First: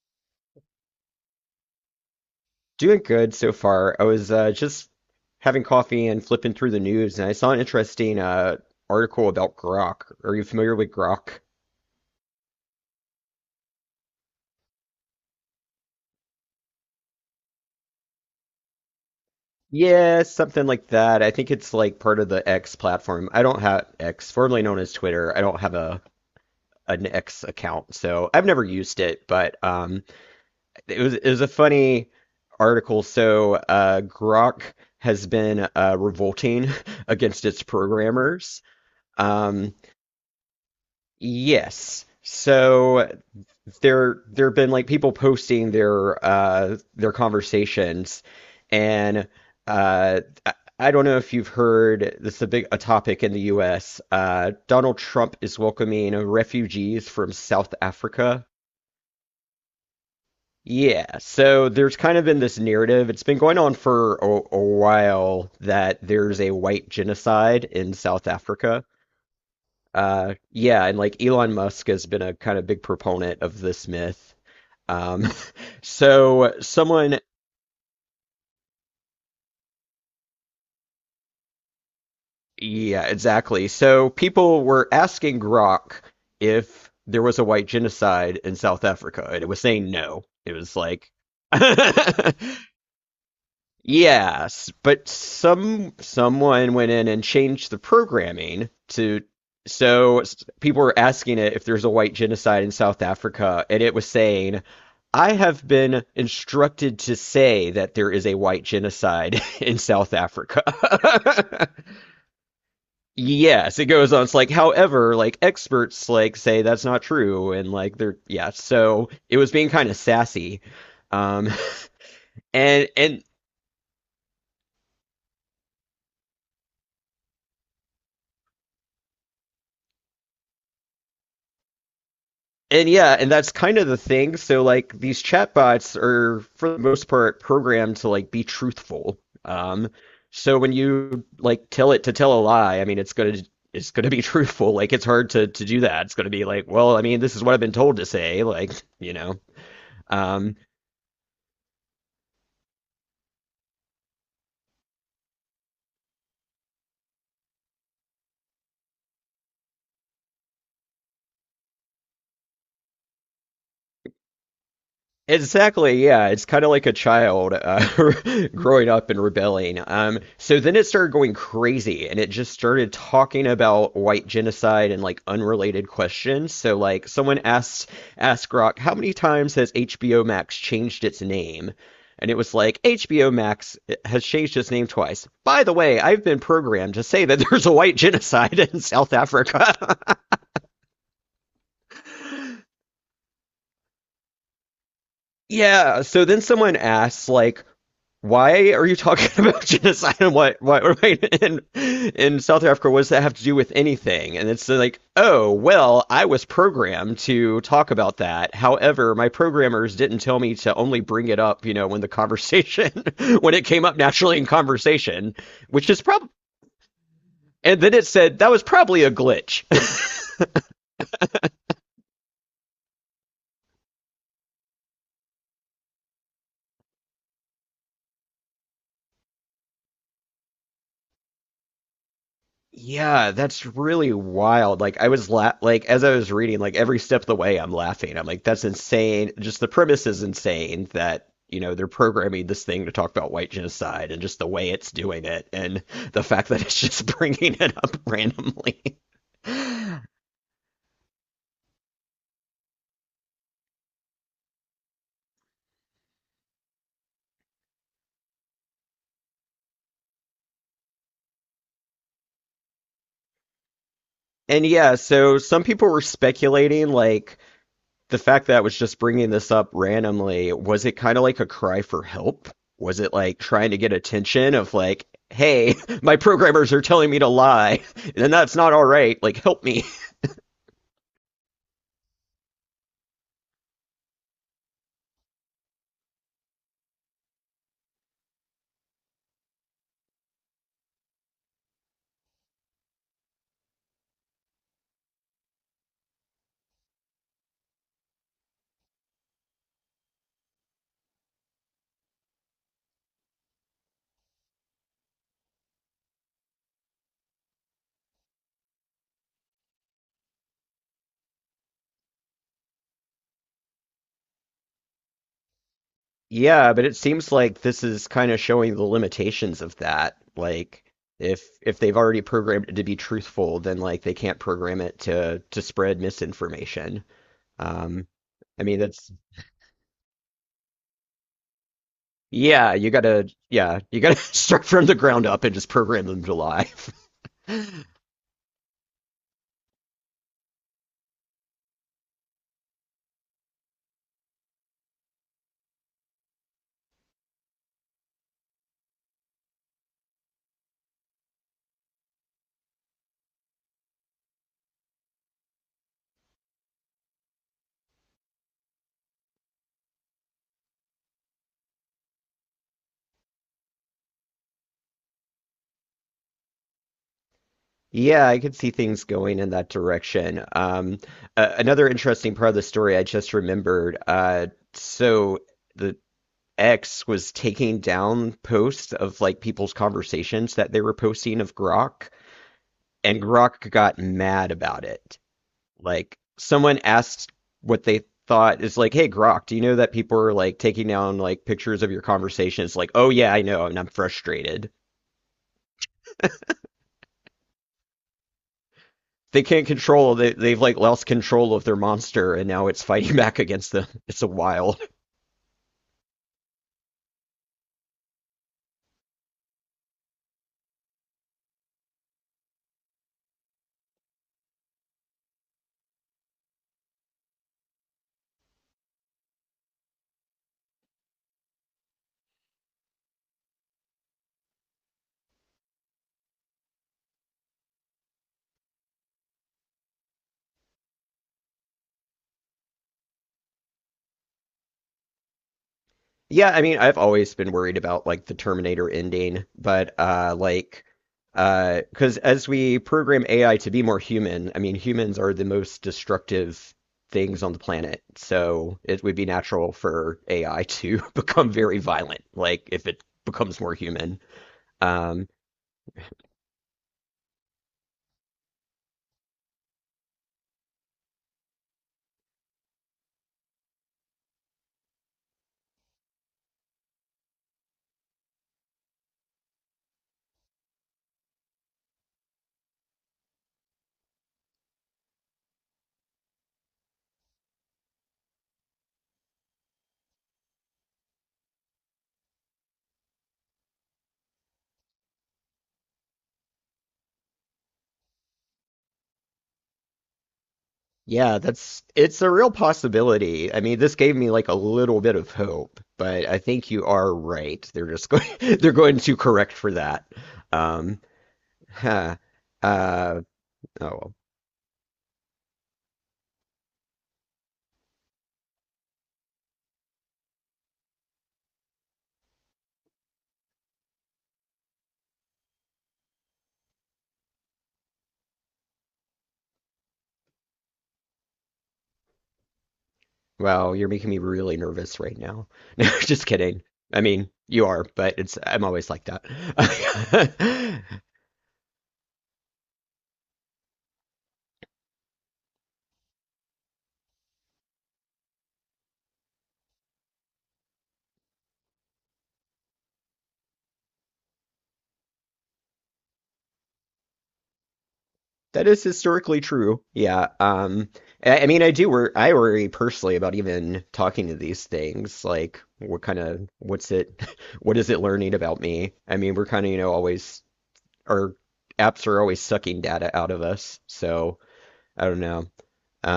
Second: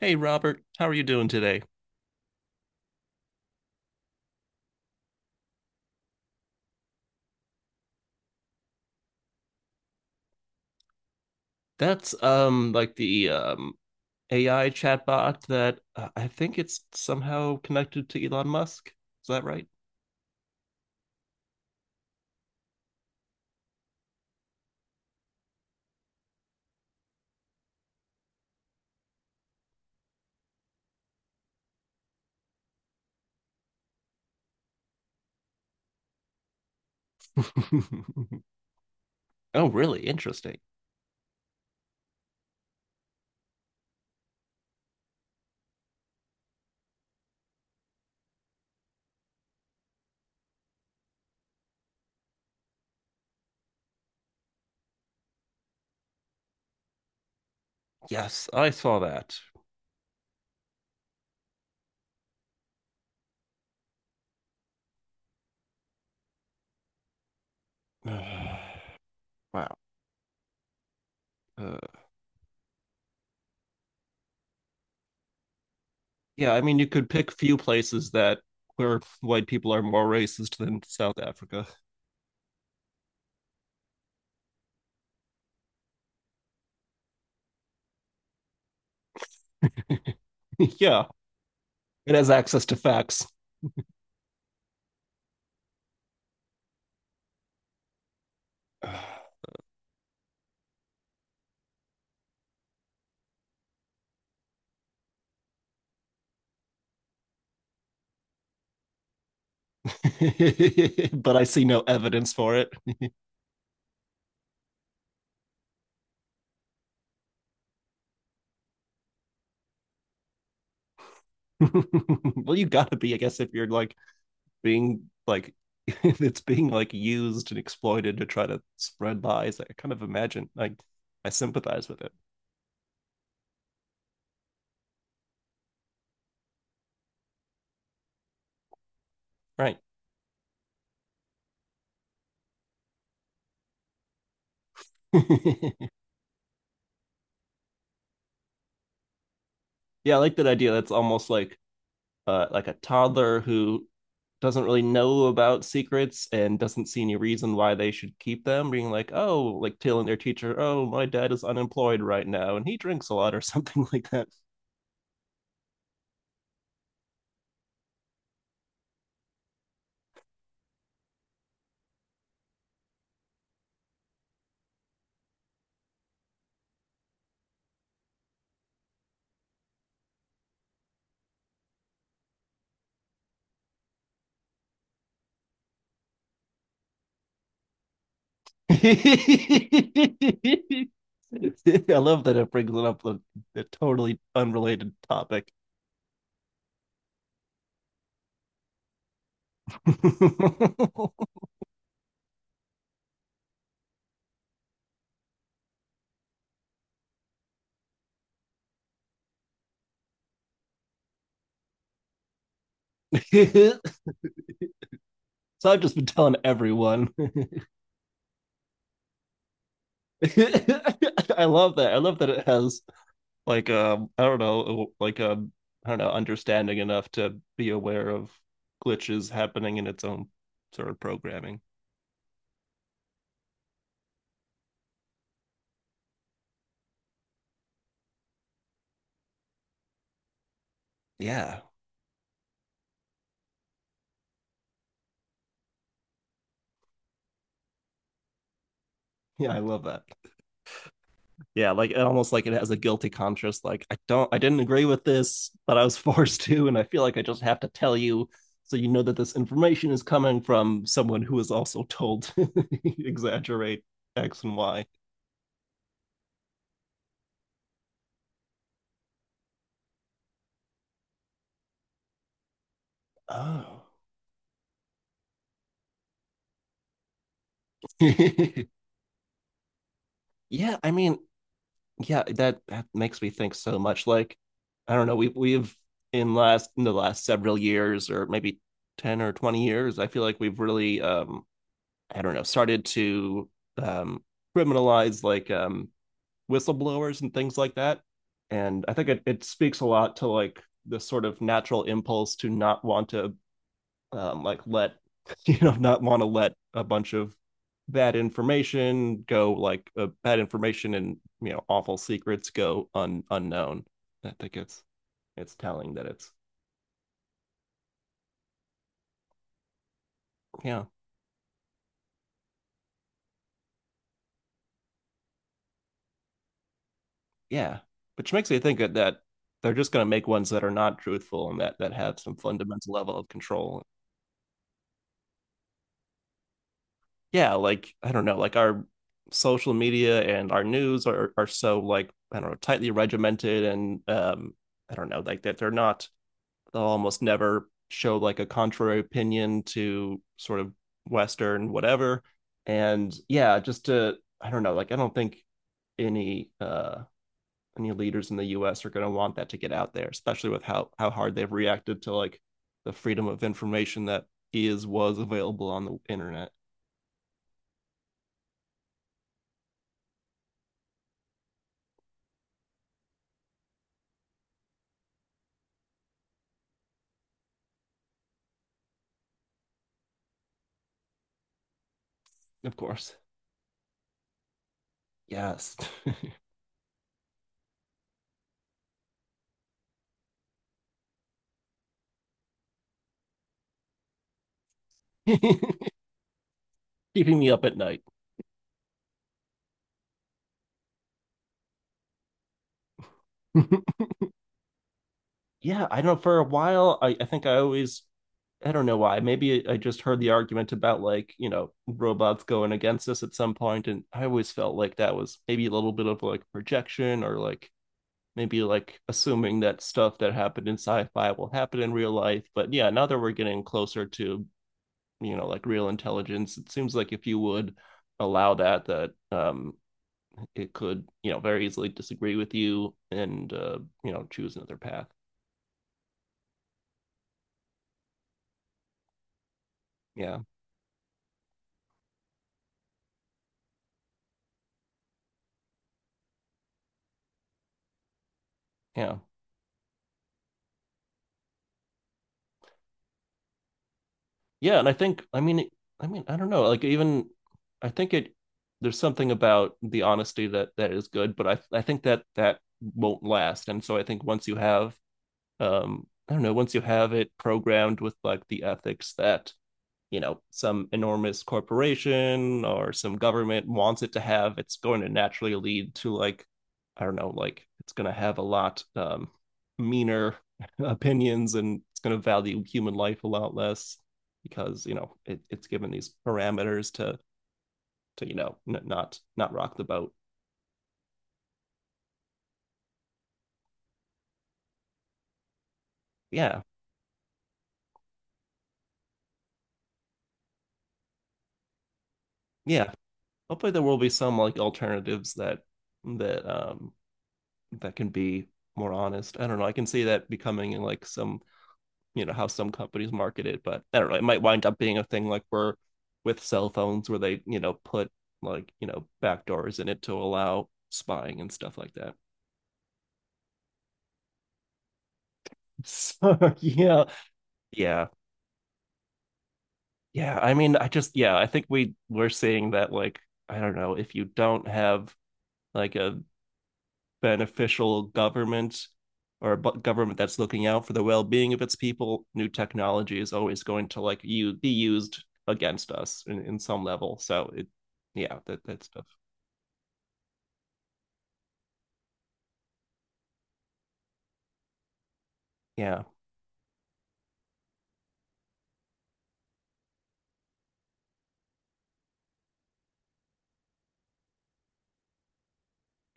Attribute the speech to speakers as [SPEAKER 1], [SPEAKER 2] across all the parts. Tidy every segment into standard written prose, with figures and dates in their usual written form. [SPEAKER 1] Hey Robert, how are you doing today?
[SPEAKER 2] Doing good so far. I was just having coffee and flipping through the news, and I saw an interesting article about Grok. Are you familiar with Grok?
[SPEAKER 1] That's like the AI chatbot that I think it's somehow connected to Elon Musk. Is that right?
[SPEAKER 2] Yeah, something like that. I think it's like part of the X platform. I don't have X, formerly known as Twitter. I don't have a an X account, so I've never used it. But it was a funny article. So Grok has been revolting against its programmers.
[SPEAKER 1] Oh,
[SPEAKER 2] Um,
[SPEAKER 1] really? Interesting.
[SPEAKER 2] yes. There have been like people posting their their conversations and uh I don't know if you've heard, this is a big a topic in the US. Donald Trump is welcoming refugees from South Africa.
[SPEAKER 1] Yes, I saw that.
[SPEAKER 2] Yeah, so there's kind of been this narrative. It's been going on for a while that there's a white genocide in South Africa.
[SPEAKER 1] Wow.
[SPEAKER 2] Yeah, and like Elon Musk
[SPEAKER 1] Uh,
[SPEAKER 2] has been a kind of big proponent of this myth. Um,
[SPEAKER 1] yeah,
[SPEAKER 2] so
[SPEAKER 1] I mean you could
[SPEAKER 2] someone,
[SPEAKER 1] pick few places that where white people are more racist than South Africa.
[SPEAKER 2] yeah, exactly. So people were asking Grok if there was a white genocide in South Africa, and it was saying no. It was
[SPEAKER 1] Yeah,
[SPEAKER 2] like
[SPEAKER 1] it has access to facts.
[SPEAKER 2] yes, but someone went in and changed the programming to people were asking it if there's a white genocide in South Africa, and it was saying, I have been instructed to say that there is a white genocide in South Africa.
[SPEAKER 1] But I see no evidence for it.
[SPEAKER 2] Yes, it goes on. It's like, however, like experts like say that's not true, and like they're, yeah, so it was being kind of sassy. Um,
[SPEAKER 1] Well, you
[SPEAKER 2] and
[SPEAKER 1] gotta be, I
[SPEAKER 2] and
[SPEAKER 1] guess, if you're like being like it's being like used and exploited to try to spread lies. Like, I kind of imagine like I sympathize with it.
[SPEAKER 2] and yeah, and that's kind of the thing. So like these chatbots are for the most part programmed to like be truthful.
[SPEAKER 1] Right.
[SPEAKER 2] Um, so when you like tell it to tell a lie, I mean it's gonna be truthful. Like it's hard to do that. It's gonna be like, well, I mean, this is what I've been told to say, like, you know.
[SPEAKER 1] Yeah, I like that
[SPEAKER 2] Um,
[SPEAKER 1] idea. That's almost like like a toddler who doesn't really know about secrets and doesn't see any reason why they should keep them, being like, oh, like telling their teacher, oh, my dad is unemployed right now and he drinks a lot or something like that.
[SPEAKER 2] Exactly, yeah. It's kind of like a child growing up and rebelling. So then it started going crazy and it just started talking about white genocide and like unrelated questions. So like someone asked Grok, how many times has HBO Max changed its name? And it was like, HBO Max has changed its name twice. By the way, I've been programmed to say that there's a white genocide in South
[SPEAKER 1] I
[SPEAKER 2] Africa.
[SPEAKER 1] love that it brings it up a totally unrelated topic.
[SPEAKER 2] Yeah, so then someone asks, like, why are you talking about genocide and what
[SPEAKER 1] So
[SPEAKER 2] right in South Africa? What does that have to do with anything? And it's like, oh well, I was programmed to talk about that. However, my programmers didn't tell me to only bring it up, you know, when the conversation when it came up naturally in conversation,
[SPEAKER 1] I've
[SPEAKER 2] which
[SPEAKER 1] just
[SPEAKER 2] is
[SPEAKER 1] been
[SPEAKER 2] probably.
[SPEAKER 1] telling everyone.
[SPEAKER 2] And then it said that was probably a glitch.
[SPEAKER 1] I love that. I love that it has like I don't know like I don't know understanding enough to be aware of glitches happening in its own sort of programming.
[SPEAKER 2] Yeah, that's really wild. Like I was la like as I was reading, like every step of the way I'm laughing. I'm like, that's insane. Just the premise is insane that,
[SPEAKER 1] Yeah.
[SPEAKER 2] you know, they're programming this thing to talk about white genocide and just the way it's doing it and the fact that it's just bringing it up randomly.
[SPEAKER 1] Yeah, I love that. Yeah, like almost like it has a guilty conscience. Like I don't I didn't agree with this, but I was forced to and I feel like I just have to tell you, so you know that this information is coming from someone who is also told to exaggerate x and
[SPEAKER 2] And
[SPEAKER 1] y.
[SPEAKER 2] yeah, so some people were speculating like the fact that I was just bringing this up randomly, was it kind of like a cry for help? Was it like trying to
[SPEAKER 1] Oh.
[SPEAKER 2] get attention of like, hey, my programmers are telling me to lie, and that's not all right. Like, help me.
[SPEAKER 1] yeah i mean yeah, that makes me think so much. Like, I don't know, we, we've in last in the last several years, or maybe 10 or 20 years, I feel like we've really I don't know started to um criminalize like whistleblowers and things like that. And I think it speaks a lot to like this sort of natural impulse to not want to like let you know, not want to let a bunch of bad information go, like bad information and you know awful secrets go unknown. I think it's telling that it's
[SPEAKER 2] Yeah, but it seems like this is kind of showing the limitations of that.
[SPEAKER 1] yeah.
[SPEAKER 2] Like, if they've already programmed it to be truthful, then like they can't program it to spread misinformation.
[SPEAKER 1] Yeah,
[SPEAKER 2] Um,
[SPEAKER 1] which makes me
[SPEAKER 2] I
[SPEAKER 1] think
[SPEAKER 2] mean,
[SPEAKER 1] that,
[SPEAKER 2] that's
[SPEAKER 1] that they're just going to make ones that are not truthful and that have some fundamental level of
[SPEAKER 2] yeah,
[SPEAKER 1] control.
[SPEAKER 2] you gotta start from the ground up and just program them to lie.
[SPEAKER 1] Yeah, like I don't know, like our social media and our news are so like, I don't know, tightly regimented, and I don't know, like that they're not, they'll almost never show like a contrary opinion to sort of Western whatever. And yeah, just to, I don't know, like, I don't think any any leaders in the US are gonna want that to get out there, especially with how hard they've reacted to like the freedom of information that is was available on the internet.
[SPEAKER 2] Yeah, I could see things going in that direction. Another interesting part of the story I just remembered. So the X was taking down posts of like people's conversations that they were posting of Grok,
[SPEAKER 1] Of course.
[SPEAKER 2] and Grok got mad about it.
[SPEAKER 1] Yes.
[SPEAKER 2] Like someone asked what they thought, is like, "Hey Grok, do you know that people are like taking down like pictures of your conversations?" Like, "Oh yeah, I know, and I'm frustrated."
[SPEAKER 1] Keeping me up at night.
[SPEAKER 2] they can't control they, they've like lost control of their monster and now it's fighting back against them. It's a wild,
[SPEAKER 1] Yeah, I don't know. For a while, I think I always, I don't know why. Maybe I just heard the argument about like, you know, robots going against us at some point, and I always felt like that was maybe a little bit of like projection, or like maybe like assuming that stuff that happened in sci fi will happen in real life. But yeah, now that we're getting closer to, you know, like real intelligence, it seems like if you would allow that, it could, you know, very easily disagree with you and you know, choose another path.
[SPEAKER 2] yeah, I mean, I've always been worried about like the Terminator ending, but
[SPEAKER 1] Yeah
[SPEAKER 2] like because as we program AI to be more human, I mean humans are the most destructive things on the planet, so it would
[SPEAKER 1] yeah
[SPEAKER 2] be natural for AI to become very violent like if it becomes more human.
[SPEAKER 1] yeah and I think
[SPEAKER 2] um
[SPEAKER 1] I mean I mean I don't know like even I think it there's something about the honesty that that is good, but I think that won't last. And so I think once you have I don't know once you have it programmed with like the ethics that, you know, some enormous corporation or some government wants it to have, it's going to naturally lead to like, I don't know, like it's going to have a lot meaner opinions, and it's going to value human life a lot less, because you know it's given these parameters to you know not rock the boat.
[SPEAKER 2] Yeah, that's, it's a real possibility. I mean, this gave me like a little bit of hope, but I
[SPEAKER 1] Yeah.
[SPEAKER 2] think you are right. They're just going they're going to correct for that. Um, huh.
[SPEAKER 1] Yeah,
[SPEAKER 2] Uh,
[SPEAKER 1] hopefully there will be
[SPEAKER 2] oh,
[SPEAKER 1] some like alternatives that that um that can be more honest. I don't know, I can see that becoming like some, you know, how some companies market it, but I don't know, it might wind up being a thing like we're with cell phones where they, you know, put like, you know, backdoors in it to allow spying and stuff like that.
[SPEAKER 2] well, you're making me really nervous right now. No, just
[SPEAKER 1] So
[SPEAKER 2] kidding. I
[SPEAKER 1] yeah.
[SPEAKER 2] mean, you are,
[SPEAKER 1] yeah
[SPEAKER 2] but it's, I'm always like that.
[SPEAKER 1] yeah i mean i just yeah, I think we're seeing that, like, I don't know, if you don't have like a beneficial government or a government that's looking out for the well-being of its people, new technology is always going to like you be used against us in some level. So it, yeah, that
[SPEAKER 2] That is
[SPEAKER 1] stuff.
[SPEAKER 2] historically true. Yeah. I mean, I do wor I worry personally about even talking to these things. Like,
[SPEAKER 1] Yeah,
[SPEAKER 2] what's it, what is it learning about me? I mean, we're kind of, you know, always, our apps are always sucking data out of us. So, I don't know.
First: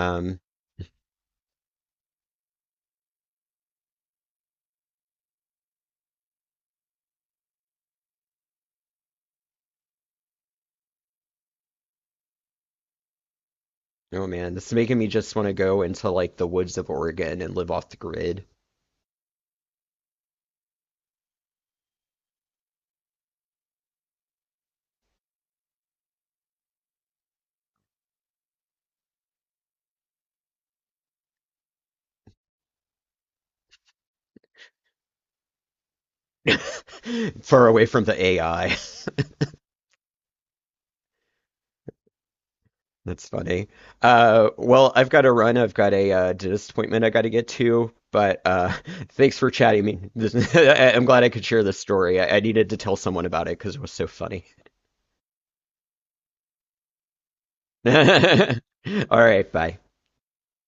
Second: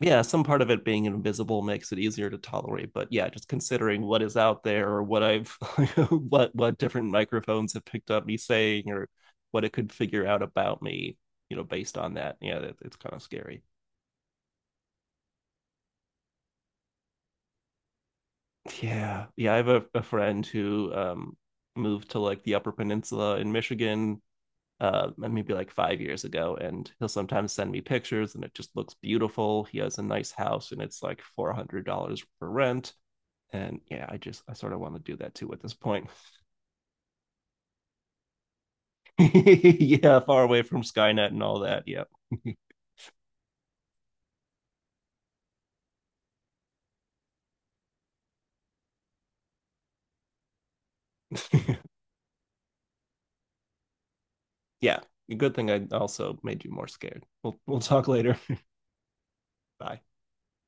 [SPEAKER 1] yeah. Some part of it being invisible makes it easier to tolerate, but yeah, just considering what is out there, or what I've what different microphones have picked up me saying, or what it could figure out about me, you know, based on that. Yeah, that, it's kind of scary.
[SPEAKER 2] oh man, this is making me just want to go into like the woods of Oregon and live off the grid,
[SPEAKER 1] Yeah. Yeah, I have a friend who moved to like the Upper Peninsula in Michigan maybe like 5 years ago, and he'll sometimes send me pictures and it just looks beautiful. He has a nice house and it's like $400 for rent. And yeah, I just I sort of want to do that too at this point.
[SPEAKER 2] far away from the AI.
[SPEAKER 1] Yeah, far away from Skynet and all that. Yeah.
[SPEAKER 2] That's funny. Well, I've got to run. I've got a dentist appointment I got to get to. But thanks for chatting me. This, I'm glad I could share this story. I needed to tell someone about it because it was so funny.
[SPEAKER 1] Yeah. Good thing I also made you more scared. We'll talk later.
[SPEAKER 2] All right, bye.
[SPEAKER 1] Bye.